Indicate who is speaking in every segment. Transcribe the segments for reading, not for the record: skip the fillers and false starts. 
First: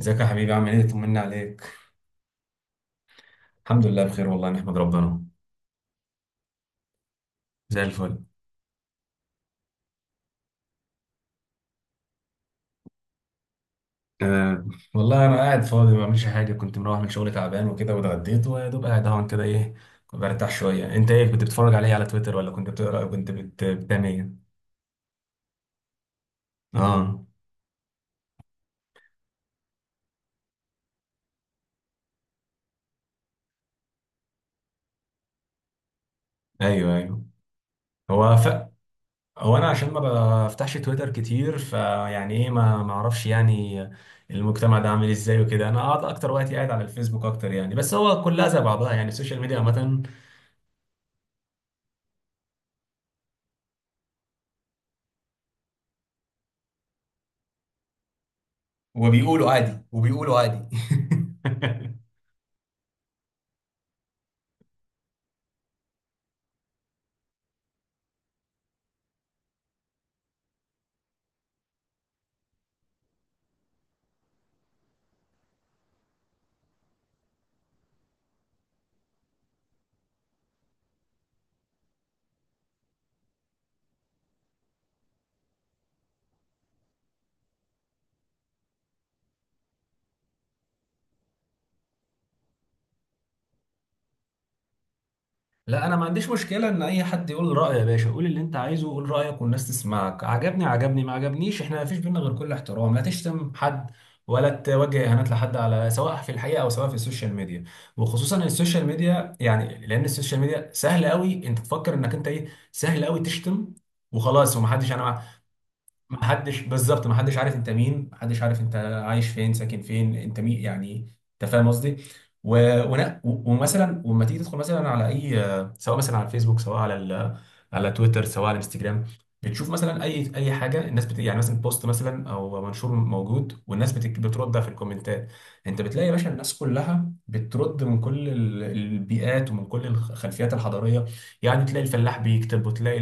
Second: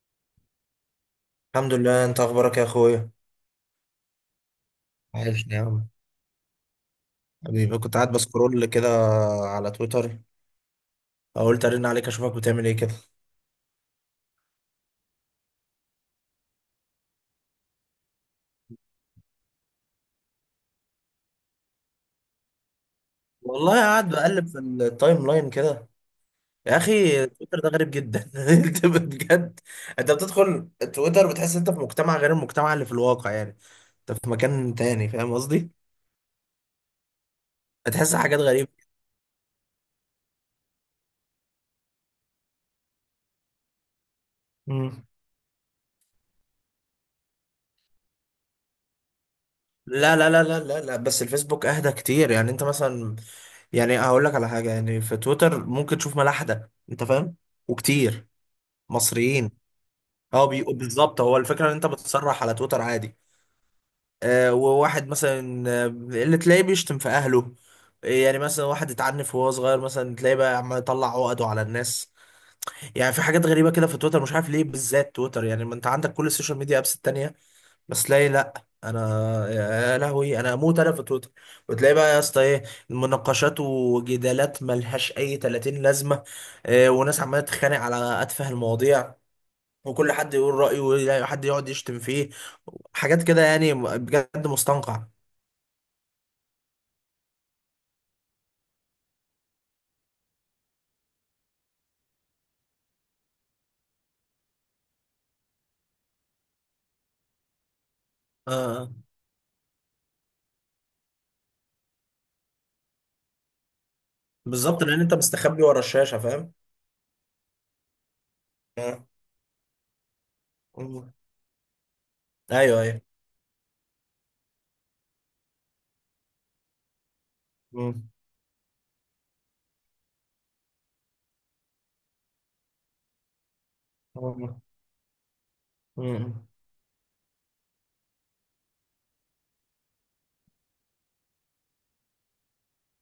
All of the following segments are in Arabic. Speaker 1: ازيك يا حبيبي، عامل ايه؟ طمنا
Speaker 2: الحمد
Speaker 1: عليك.
Speaker 2: لله، انت اخبارك يا اخويا؟
Speaker 1: الحمد لله بخير والله، نحمد ربنا.
Speaker 2: وحشني يا عم. حبيبي،
Speaker 1: زي
Speaker 2: كنت قاعد
Speaker 1: الفل.
Speaker 2: بسكرول كده على تويتر. قلت ارن عليك اشوفك بتعمل ايه كده.
Speaker 1: أه. والله انا قاعد فاضي ما بعملش حاجه، كنت مروح من شغل تعبان وكده واتغديت ويا دوب قاعد اهون كده، ايه. كنت برتاح شويه. انت ايه كنت بتتفرج عليه على تويتر ولا كنت بتقرا أو كنت
Speaker 2: والله
Speaker 1: بتعمل
Speaker 2: قاعد
Speaker 1: ايه؟
Speaker 2: بقلب في التايم لاين كده. يا
Speaker 1: اه،
Speaker 2: اخي تويتر ده غريب جدا انت بجد. انت بتدخل تويتر بتحس انت في مجتمع غير المجتمع اللي في الواقع، يعني انت في مكان تاني. فاهم قصدي؟
Speaker 1: ايوه ايوه.
Speaker 2: بتحس
Speaker 1: هو
Speaker 2: حاجات
Speaker 1: ف...
Speaker 2: غريبة.
Speaker 1: هو انا عشان ما بفتحش تويتر كتير، فيعني ايه، ما اعرفش يعني المجتمع ده
Speaker 2: مم.
Speaker 1: عامل ازاي وكده. انا قاعد اكتر وقت، قاعد على الفيسبوك اكتر يعني، بس هو كلها زي بعضها يعني، السوشيال ميديا عامه.
Speaker 2: لا لا لا لا لا لا، بس الفيسبوك اهدى كتير. يعني انت مثلا، يعني هقول لك على حاجة، يعني في تويتر ممكن تشوف ملاحدة انت فاهم، وكتير
Speaker 1: وبيقولوا
Speaker 2: مصريين.
Speaker 1: عادي وبيقولوا
Speaker 2: اه
Speaker 1: عادي
Speaker 2: بالظبط. هو الفكره ان انت بتصرح على تويتر عادي. آه، وواحد مثلا اللي تلاقيه بيشتم في اهله. يعني مثلا واحد اتعنف وهو صغير، مثلا تلاقيه بقى عمال يطلع عقده على الناس. يعني في حاجات غريبه كده في تويتر. مش عارف ليه بالذات تويتر. يعني ما انت عندك كل السوشيال ميديا ابس التانيه، بس تلاقي لا. انا يا لهوي انا اموت انا في تويتر. وتلاقي بقى يا اسطى ايه، مناقشات وجدالات ملهاش اي 30 لازمه. وناس عماله تتخانق على اتفه المواضيع، وكل حد يقول رأيه، وحد يقعد يشتم فيه. حاجات كده يعني بجد مستنقع.
Speaker 1: لا، انا ما عنديش مشكله ان اي حد يقول رايه. يا باشا قول اللي انت عايزه، قول رايك والناس تسمعك، عجبني عجبني ما عجبنيش، احنا ما فيش بينا غير كل احترام، لا تشتم حد ولا توجه اهانات لحد، على سواء في الحقيقه او سواء في السوشيال ميديا. وخصوصا السوشيال
Speaker 2: آه
Speaker 1: ميديا يعني، لان السوشيال ميديا سهل قوي انت تفكر انك انت ايه، سهل قوي تشتم وخلاص،
Speaker 2: بالظبط،
Speaker 1: ومحدش.
Speaker 2: لأن أنت
Speaker 1: انا...
Speaker 2: مستخبي ورا الشاشة. فاهم.
Speaker 1: محدش بالظبط، محدش عارف انت مين، محدش عارف انت
Speaker 2: آه.
Speaker 1: عايش فين، ساكن فين، انت مين يعني،
Speaker 2: مم.
Speaker 1: انت فاهم قصدي. و...
Speaker 2: أيوه أيوه.
Speaker 1: ومثلا ولما تيجي تدخل مثلا على اي، سواء مثلا على الفيسبوك، سواء على على
Speaker 2: مم.
Speaker 1: تويتر، سواء على الانستجرام، بتشوف مثلا اي حاجه، الناس يعني مثلا بوست مثلا او منشور موجود، والناس بترد
Speaker 2: مم.
Speaker 1: في الكومنتات. انت بتلاقي يا باشا
Speaker 2: مم.
Speaker 1: الناس كلها بترد من كل البيئات ومن كل الخلفيات الحضاريه، يعني تلاقي الفلاح بيكتب، وتلاقي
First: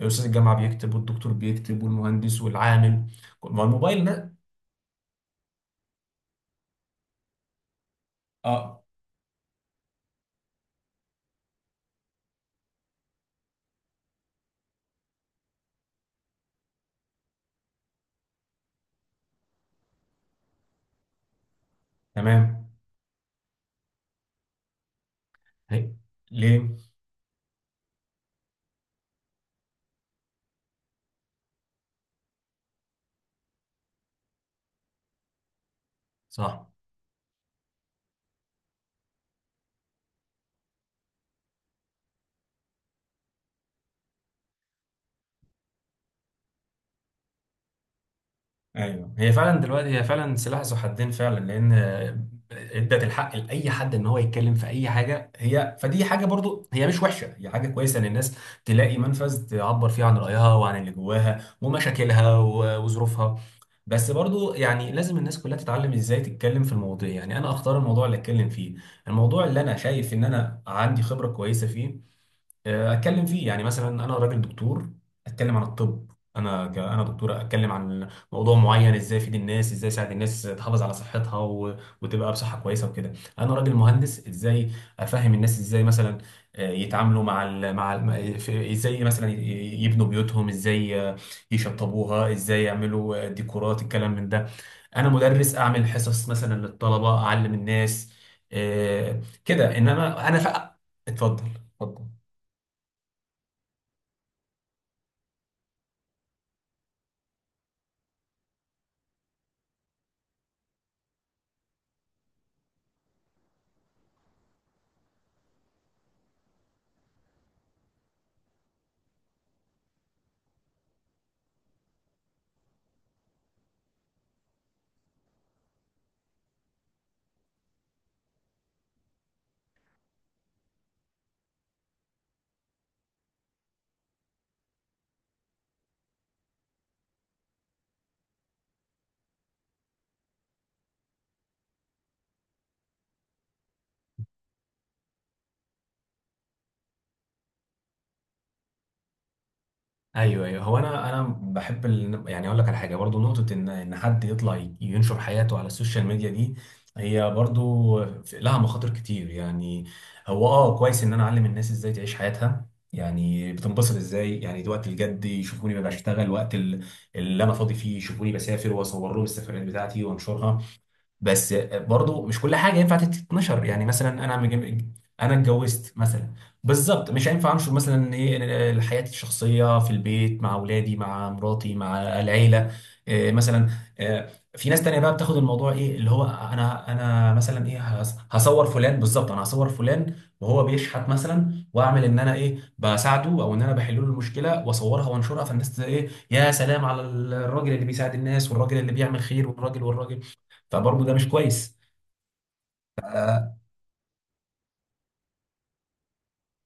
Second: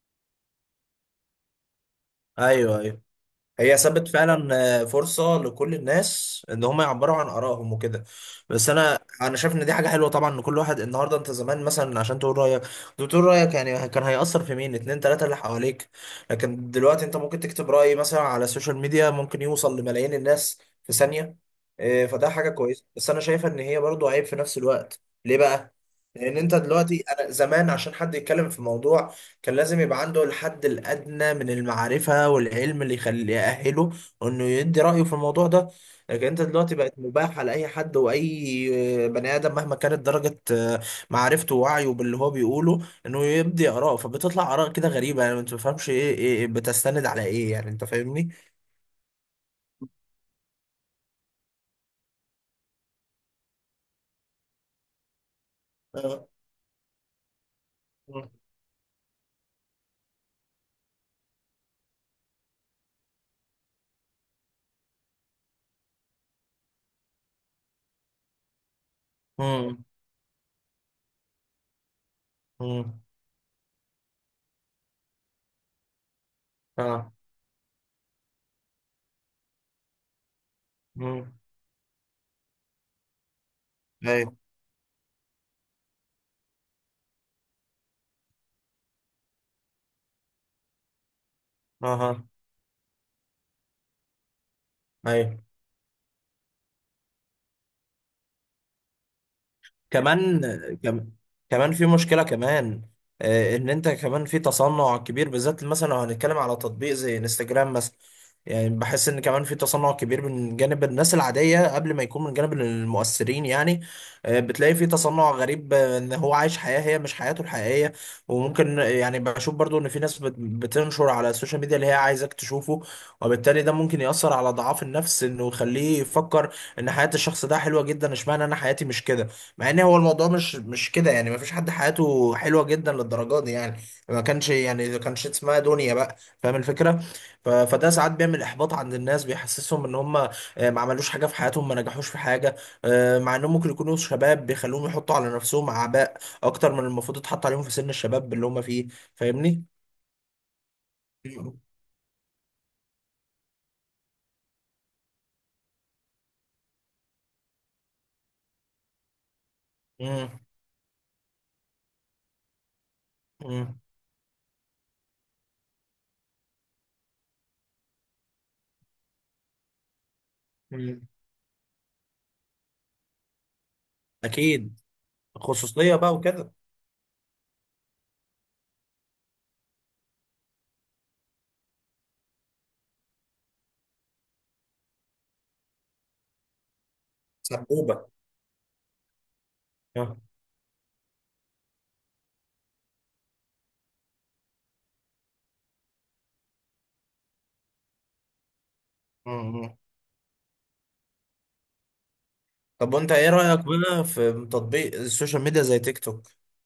Speaker 1: استاذ الجامعه بيكتب، والدكتور بيكتب، والمهندس
Speaker 2: أيوه أيوه.
Speaker 1: والعامل. ما هو
Speaker 2: هي
Speaker 1: الموبايل
Speaker 2: سابت
Speaker 1: ده.
Speaker 2: فعلا فرصة لكل الناس ان هم يعبروا عن ارائهم وكده. بس
Speaker 1: اه،
Speaker 2: انا شايف ان دي حاجة حلوة طبعا، ان كل واحد النهاردة، انت زمان مثلا عشان تقول رأيك كنت بتقول رأيك، يعني كان هيأثر في مين؟ اتنين تلاتة اللي حواليك. لكن دلوقتي انت ممكن تكتب رأي مثلا على السوشيال ميديا ممكن يوصل لملايين الناس في ثانية. فده حاجة
Speaker 1: تمام.
Speaker 2: كويسة، بس انا شايفة ان هي برضو عيب في نفس الوقت. ليه بقى؟
Speaker 1: هي-
Speaker 2: لان انت
Speaker 1: ليه؟
Speaker 2: دلوقتي، انا زمان عشان حد يتكلم في موضوع كان لازم يبقى عنده الحد الأدنى من المعرفة والعلم اللي يخليه يأهله إنه يدي رأيه في الموضوع ده. لكن أنت
Speaker 1: صح.
Speaker 2: دلوقتي بقت مباح على أي حد، وأي بني آدم مهما كانت درجة معرفته ووعيه باللي هو بيقوله إنه يبدي آراء. فبتطلع آراء كده غريبة، يعني ما تفهمش إيه بتستند على إيه. يعني أنت فاهمني؟
Speaker 1: ايوه، هي فعلا دلوقتي، هي فعلا سلاح ذو حدين فعلا، لان ادت الحق لاي حد ان هو يتكلم في اي حاجه، هي فدي حاجه
Speaker 2: آه.
Speaker 1: برضو، هي مش وحشه، هي حاجه كويسه ان الناس تلاقي منفذ تعبر فيه عن رايها وعن اللي جواها ومشاكلها وظروفها. بس برضو يعني لازم الناس كلها تتعلم ازاي تتكلم في المواضيع، يعني انا اختار الموضوع اللي اتكلم فيه، الموضوع اللي انا
Speaker 2: امم.
Speaker 1: شايف ان انا عندي خبره كويسه فيه،
Speaker 2: امم.
Speaker 1: اتكلم فيه. يعني مثلا انا راجل دكتور، اتكلم عن الطب. انا انا
Speaker 2: اه.
Speaker 1: دكتور، اتكلم عن موضوع معين، ازاي افيد الناس، ازاي اساعد الناس تحافظ على
Speaker 2: امم.
Speaker 1: صحتها وتبقى بصحه كويسه وكده. انا راجل مهندس،
Speaker 2: ايوه.
Speaker 1: ازاي افهم الناس، ازاي مثلا يتعاملوا مع ازاي مثلا يبنوا بيوتهم، ازاي
Speaker 2: اها.
Speaker 1: يشطبوها، ازاي يعملوا ديكورات، الكلام من ده. انا
Speaker 2: ايوه.
Speaker 1: مدرس، اعمل حصص مثلا للطلبه، اعلم الناس كده، انما انا
Speaker 2: كمان كم-
Speaker 1: اتفضل.
Speaker 2: كمان في
Speaker 1: اتفضل.
Speaker 2: مشكلة كمان. ان انت كمان في تصنع كبير، بالذات مثلا لو هنتكلم على تطبيق زي انستجرام مثلا. يعني بحس ان كمان في تصنع كبير من جانب الناس العادية قبل ما يكون من جانب المؤثرين. يعني بتلاقي في تصنع غريب، ان هو عايش حياة هي مش حياته الحقيقية. وممكن، يعني بشوف برضو، ان في ناس بتنشر على السوشيال ميديا اللي هي عايزاك تشوفه، وبالتالي ده ممكن يأثر على ضعاف النفس، انه يخليه يفكر ان حياة الشخص ده حلوة جدا، اشمعنى انا حياتي مش كده. مع ان هو الموضوع مش كده، يعني ما فيش حد حياته حلوه جدا للدرجه دي. يعني ما كانش، يعني ما كانش اسمها دنيا بقى. فاهم الفكره؟ فده ساعات بيعمل احباط عند الناس، بيحسسهم ان هم ما عملوش حاجه في حياتهم، ما نجحوش في حاجه. مع انهم ممكن يكونوا شباب، بيخلوهم يحطوا على نفسهم اعباء اكتر من المفروض يتحط عليهم في سن الشباب اللي هم فيه. فاهمني؟
Speaker 1: ايوه ايوه. هو انا
Speaker 2: مم.
Speaker 1: بحب يعني اقول لك على حاجه برضو، نقطه ان حد يطلع ينشر حياته على السوشيال ميديا دي، هي برضو لها مخاطر كتير يعني.
Speaker 2: مم.
Speaker 1: هو كويس ان انا اعلم الناس ازاي تعيش حياتها، يعني
Speaker 2: مم.
Speaker 1: بتنبسط ازاي، يعني دي وقت الجد يشوفوني ببقى بشتغل، وقت اللي انا فاضي فيه يشوفوني بسافر واصور لهم السفريات بتاعتي وانشرها.
Speaker 2: مم.
Speaker 1: بس برضو مش كل حاجه ينفع تتنشر، يعني مثلا انا
Speaker 2: اكيد.
Speaker 1: انا
Speaker 2: خصوصيه
Speaker 1: اتجوزت
Speaker 2: بقى
Speaker 1: مثلا،
Speaker 2: وكده.
Speaker 1: بالظبط مش هينفع انشر مثلا ايه حياتي الشخصيه في البيت، مع اولادي مع مراتي مع العيله. إيه مثلا؟ إيه. في ناس تانية بقى بتاخد الموضوع، ايه اللي هو انا، مثلا ايه،
Speaker 2: سبوبه.
Speaker 1: هصور فلان، بالظبط انا هصور فلان
Speaker 2: آه.
Speaker 1: وهو بيشحت مثلا، واعمل ان انا ايه بساعده، او ان انا بحل له المشكله واصورها وانشرها، فالناس ايه، يا سلام على الراجل اللي بيساعد الناس، والراجل اللي بيعمل خير،
Speaker 2: مم.
Speaker 1: والراجل والراجل. فبرضه ده مش كويس.
Speaker 2: طب وانت ايه رأيك بقى في تطبيق السوشيال ميديا زي تيك توك؟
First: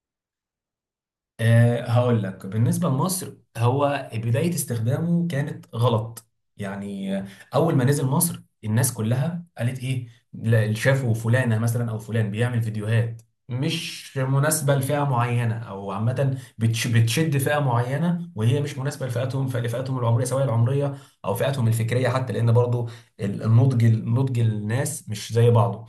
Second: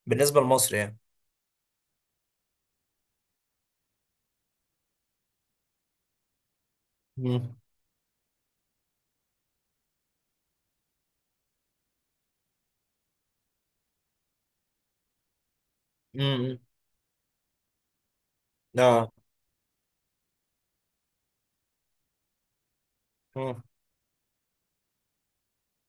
Speaker 2: بالنسبة لمصر يعني.
Speaker 1: أه، هقول لك. بالنسبة لمصر، هو بداية استخدامه كانت غلط. يعني
Speaker 2: مم.
Speaker 1: أول ما نزل مصر الناس كلها قالت إيه، لا، شافوا فلانة مثلا أو فلان بيعمل فيديوهات مش مناسبة لفئة معينة أو عامة،
Speaker 2: مم.
Speaker 1: بتشد فئة معينة وهي مش مناسبة
Speaker 2: اه.
Speaker 1: لفئتهم، العمرية، سواء العمرية أو فئتهم الفكرية حتى، لأن برضه
Speaker 2: مم.
Speaker 1: النضج، الناس مش زي بعضه.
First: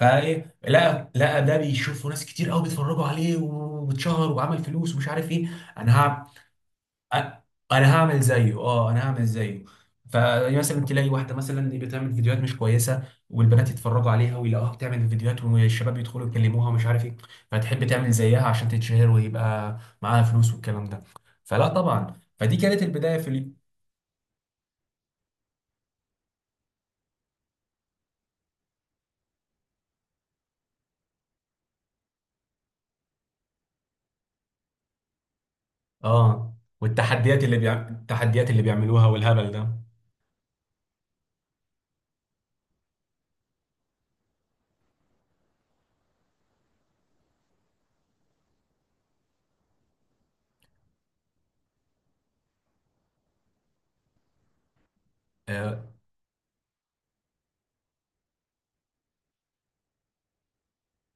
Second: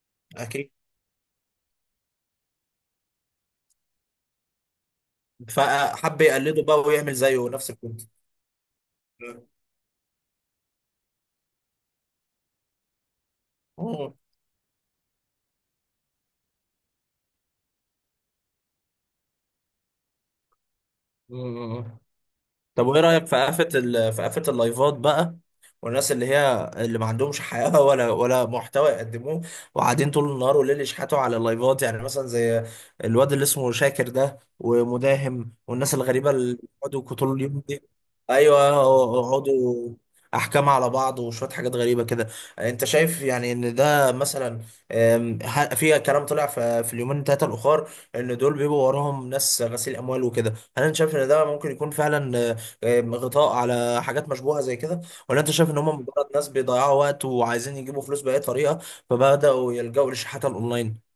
Speaker 1: فايه،
Speaker 2: اكيد.
Speaker 1: لقى ده بيشوفه ناس كتير قوي، بيتفرجوا عليه واتشهر وعمل فلوس ومش عارف ايه. انا
Speaker 2: فحب
Speaker 1: هعمل
Speaker 2: يقلده بقى ويعمل زيه نفس
Speaker 1: انا
Speaker 2: الكونت.
Speaker 1: هعمل زيه، اه انا هعمل زيه. فمثلا تلاقي واحده مثلا بتعمل فيديوهات مش كويسه، والبنات يتفرجوا
Speaker 2: مم.
Speaker 1: عليها ويلاقوها بتعمل فيديوهات، والشباب يدخلوا يكلموها ومش عارف ايه، فتحب تعمل زيها عشان تتشهر ويبقى معاها فلوس والكلام ده. فلا
Speaker 2: مم.
Speaker 1: طبعا، فدي كانت
Speaker 2: طب وايه
Speaker 1: البدايه
Speaker 2: رايك
Speaker 1: في
Speaker 2: في قفه في قفه اللايفات بقى، والناس اللي هي اللي ما عندهمش حياه ولا محتوى يقدموه، وقاعدين طول النهار والليل يشحتوا على اللايفات. يعني مثلا زي الواد اللي اسمه شاكر ده ومداهم، والناس الغريبه
Speaker 1: اه.
Speaker 2: اللي بيقعدوا طول
Speaker 1: والتحديات
Speaker 2: اليوم دي،
Speaker 1: التحديات اللي
Speaker 2: ايوه،
Speaker 1: بيعملوها والهبل ده.
Speaker 2: يقعدوا احكام على بعض وشويه حاجات غريبه كده. انت شايف يعني ان ده مثلا، في كلام طلع في اليومين ثلاثه الاخر ان دول بيبقوا وراهم ناس غسيل اموال وكده، هل انت شايف ان ده ممكن يكون فعلا غطاء على حاجات مشبوهة زي كده؟ ولا انت شايف ان هم
Speaker 1: آه،
Speaker 2: مجرد ناس بيضيعوا وقت وعايزين يجيبوا فلوس بأي طريقة فبدأوا يلجأوا للشحات الأونلاين؟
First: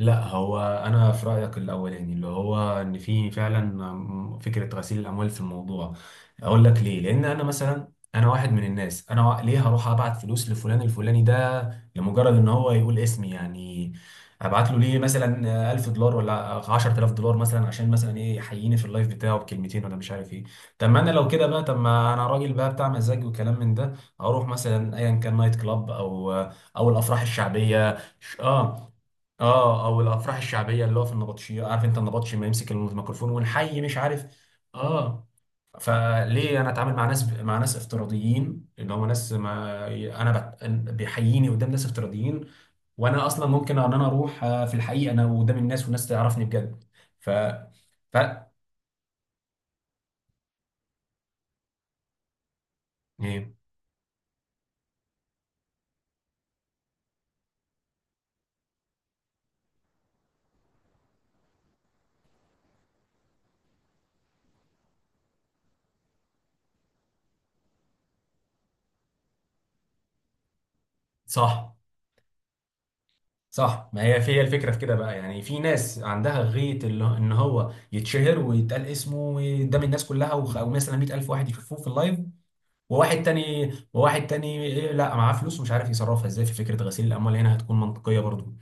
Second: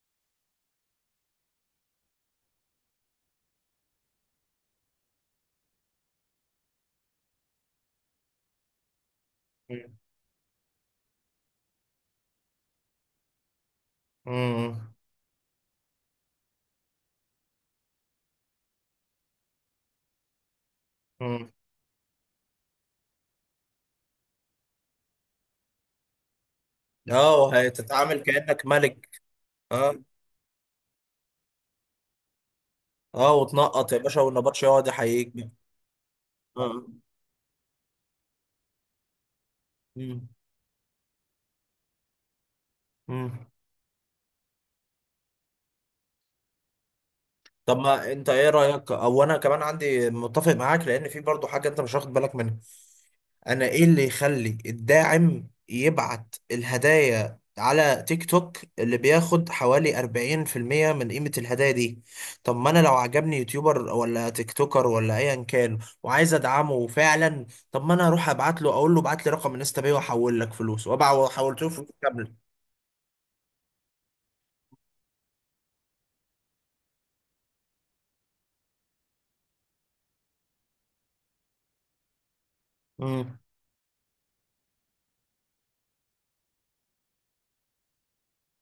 Speaker 1: لا، هو انا في رايك الاولاني، اللي هو ان في فعلا فكره غسيل الاموال في الموضوع. اقول لك ليه. لان انا مثلا، انا واحد من الناس، ليه هروح
Speaker 2: مم.
Speaker 1: ابعت فلوس لفلان الفلاني ده لمجرد ان هو يقول اسمي يعني؟ ابعت له
Speaker 2: مم.
Speaker 1: ليه مثلا 1000 دولار ولا 10,000 دولار مثلا، عشان مثلا ايه، يحييني في اللايف بتاعه بكلمتين ولا مش عارف ايه؟ طب ما انا لو كده
Speaker 2: مم.
Speaker 1: بقى، طب ما انا راجل بقى بتاع مزاج وكلام من ده، اروح مثلا ايا كان نايت كلاب او الافراح
Speaker 2: اه،
Speaker 1: الشعبيه.
Speaker 2: هتتعامل كأنك
Speaker 1: اه،
Speaker 2: ملك.
Speaker 1: اه،
Speaker 2: اه.
Speaker 1: او الافراح الشعبيه اللي هو في النبطشيه، عارف انت النبطشي ما يمسك الميكروفون
Speaker 2: اه
Speaker 1: والحي
Speaker 2: وتنقط
Speaker 1: مش
Speaker 2: يا باشا
Speaker 1: عارف.
Speaker 2: والنبطش يقعد
Speaker 1: اه،
Speaker 2: يحييك.
Speaker 1: فليه انا
Speaker 2: اه.
Speaker 1: اتعامل مع ناس افتراضيين، اللي هم ناس ما
Speaker 2: مم.
Speaker 1: انا بيحييني قدام ناس افتراضيين، وانا اصلا
Speaker 2: مم.
Speaker 1: ممكن ان انا اروح في الحقيقه انا قدام الناس والناس تعرفني بجد. ف
Speaker 2: طب ما
Speaker 1: ف
Speaker 2: انت ايه رأيك، او انا كمان عندي، متفق معاك، لان في برضو حاجة انت مش واخد بالك منها.
Speaker 1: ايه؟
Speaker 2: انا ايه اللي يخلي الداعم يبعت الهدايا على تيك توك اللي بياخد حوالي 40% من قيمة الهدايا دي؟ طب ما انا لو عجبني يوتيوبر ولا تيك توكر ولا ايا كان وعايز ادعمه فعلا، طب ما انا اروح ابعت له اقول له ابعت لي رقم انستا باي واحول لك فلوس، وابع وحولت له
Speaker 1: صح،
Speaker 2: فلوس كاملة.
Speaker 1: صح. ما هي الفكره في كده بقى، يعني في ناس عندها غيه ان هو يتشهر ويتقال اسمه قدام الناس كلها، او مثلا 100,000 واحد يشوفوه في اللايف، وواحد
Speaker 2: مم.
Speaker 1: تاني وواحد تاني إيه، لا معاه فلوس ومش عارف يصرفها ازاي، في فكره غسيل الاموال هنا هتكون منطقيه برضو.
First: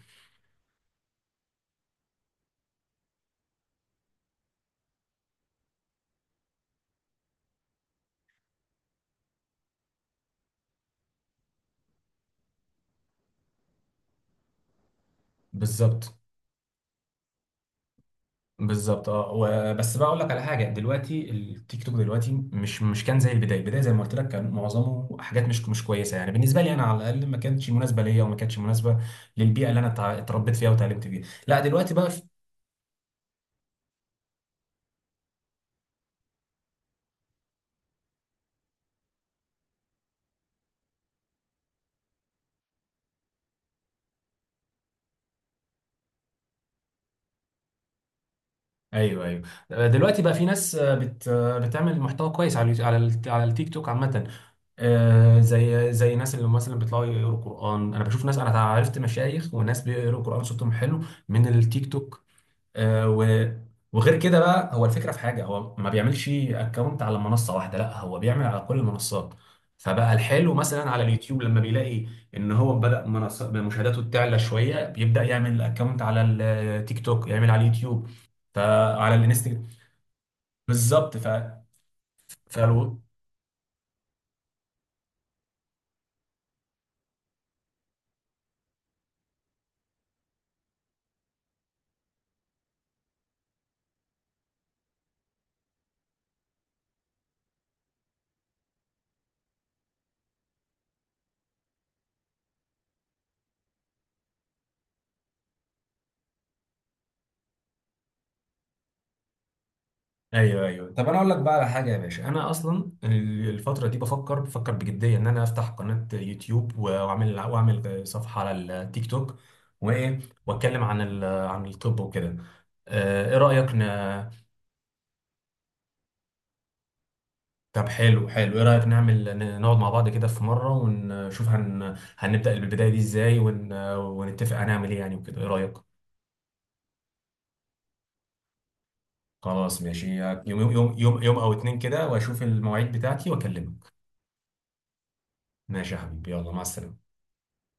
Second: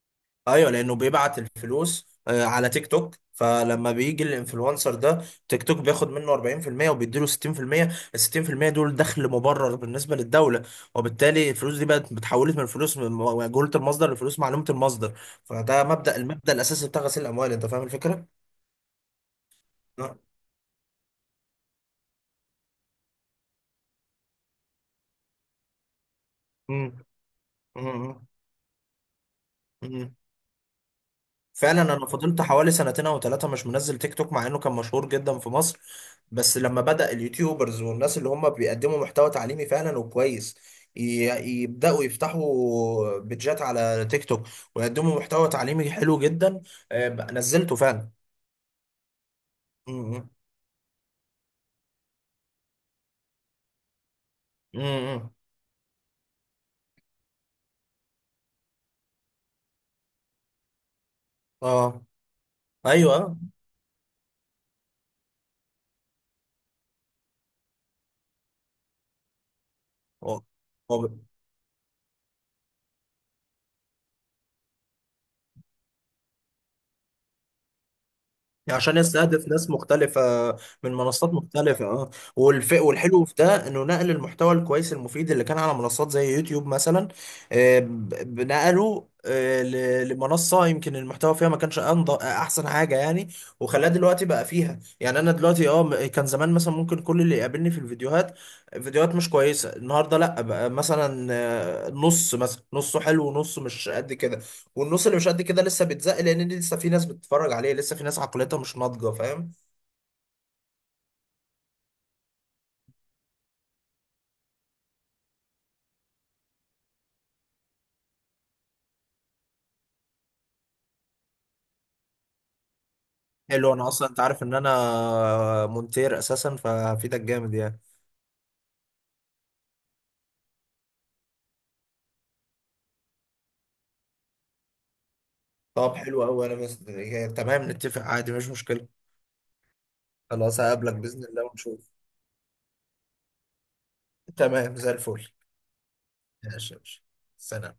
Speaker 2: ايوه، لانه بيبعت الفلوس على تيك توك. فلما بيجي الانفلونسر ده، تيك توك بياخد منه 40% وبيديله 60%. ال 60% دول دخل مبرر بالنسبه للدوله. وبالتالي الفلوس دي بقت اتحولت من فلوس من مجهوله المصدر لفلوس معلومه المصدر. فده
Speaker 1: بالظبط،
Speaker 2: المبدا الاساسي بتاع غسيل الاموال. انت فاهم الفكره؟
Speaker 1: بالظبط. اه، بس بقى
Speaker 2: آه.
Speaker 1: اقول لك على حاجه، دلوقتي التيك توك دلوقتي مش كان زي البدايه، البدايه زي ما قلت لك كان معظمه حاجات مش كويسه، يعني بالنسبه لي انا
Speaker 2: مم.
Speaker 1: على الاقل ما كانتش مناسبه ليا،
Speaker 2: مم.
Speaker 1: وما كانتش مناسبه للبيئه اللي انا
Speaker 2: مم.
Speaker 1: اتربيت فيها وتعلمت فيها. لا
Speaker 2: فعلا
Speaker 1: دلوقتي
Speaker 2: انا
Speaker 1: بقى،
Speaker 2: فضلت حوالي سنتين او ثلاثه مش منزل تيك توك، مع انه كان مشهور جدا في مصر. بس لما بدأ اليوتيوبرز والناس اللي هم بيقدموا محتوى تعليمي فعلا وكويس ي- يبدأوا يفتحوا بيدجات على تيك توك ويقدموا محتوى تعليمي حلو جدا، نزلته فعلا.
Speaker 1: ايوه ايوه،
Speaker 2: م-
Speaker 1: دلوقتي
Speaker 2: م-
Speaker 1: بقى في ناس بتعمل محتوى كويس على على التيك توك عامه.
Speaker 2: م- م.
Speaker 1: زي ناس اللي مثلا بيطلعوا يقروا قران، انا بشوف ناس، انا عرفت مشايخ وناس بيقروا قران صوتهم حلو من التيك
Speaker 2: اه.
Speaker 1: توك. آه،
Speaker 2: ايوه. آه.
Speaker 1: و وغير كده بقى، هو الفكره في حاجه، هو ما بيعملش اكونت على منصه واحده، لا هو بيعمل على كل المنصات. فبقى
Speaker 2: هو-
Speaker 1: الحلو مثلا على
Speaker 2: هو
Speaker 1: اليوتيوب، لما بيلاقي ان هو بدأ منصة مشاهداته تعلى شويه، بيبدأ يعمل اكونت على التيك توك، يعمل على اليوتيوب،
Speaker 2: يعني عشان
Speaker 1: فعلى
Speaker 2: يستهدف
Speaker 1: الانستجرام.
Speaker 2: ناس مختلفة من
Speaker 1: بالظبط. ف
Speaker 2: منصات مختلفة. اه
Speaker 1: فلو
Speaker 2: والحلو في ده انه نقل المحتوى الكويس المفيد اللي كان على منصات زي يوتيوب مثلا، آه، ب- نقله لمنصة يمكن المحتوى فيها ما كانش احسن حاجة يعني. وخلاه دلوقتي بقى فيها. يعني انا دلوقتي كان زمان مثلا ممكن كل اللي يقابلني في الفيديوهات فيديوهات مش كويسة. النهاردة لا، بقى مثلا نص مثلا نصه حلو ونصه مش قد كده، والنص اللي مش قد كده لسه بيتزق، لان لسه في ناس بتتفرج عليه، لسه في ناس عقليتها مش ناضجه. فاهم؟
Speaker 1: ايوه ايوه، طب انا اقول لك بقى على حاجه يا باشا، انا اصلا الفتره دي بفكر بجديه ان انا افتح قناه يوتيوب، واعمل صفحه على التيك توك، وايه، واتكلم عن عن الطب وكده. ايه
Speaker 2: حلو،
Speaker 1: رايك
Speaker 2: انا اصلا انت عارف ان انا مونتير اساسا، فهفيدك جامد يعني.
Speaker 1: طب حلو، حلو، ايه رايك نعمل نقعد مع بعض كده في مره، ونشوف هنبدا البدايه دي ازاي، ونتفق هنعمل ايه يعني وكده، ايه رايك؟
Speaker 2: طب حلو قوي، انا بس يعني تمام، نتفق عادي، مش مشكله.
Speaker 1: خلاص ماشي.
Speaker 2: خلاص هقابلك باذن
Speaker 1: يوم
Speaker 2: الله
Speaker 1: او اتنين
Speaker 2: ونشوف.
Speaker 1: كده، واشوف المواعيد بتاعتي واكلمك.
Speaker 2: تمام زي الفل.
Speaker 1: ماشي يا حبيبي، يلا مع
Speaker 2: ماشي يا باشا.
Speaker 1: السلامه.
Speaker 2: سلام.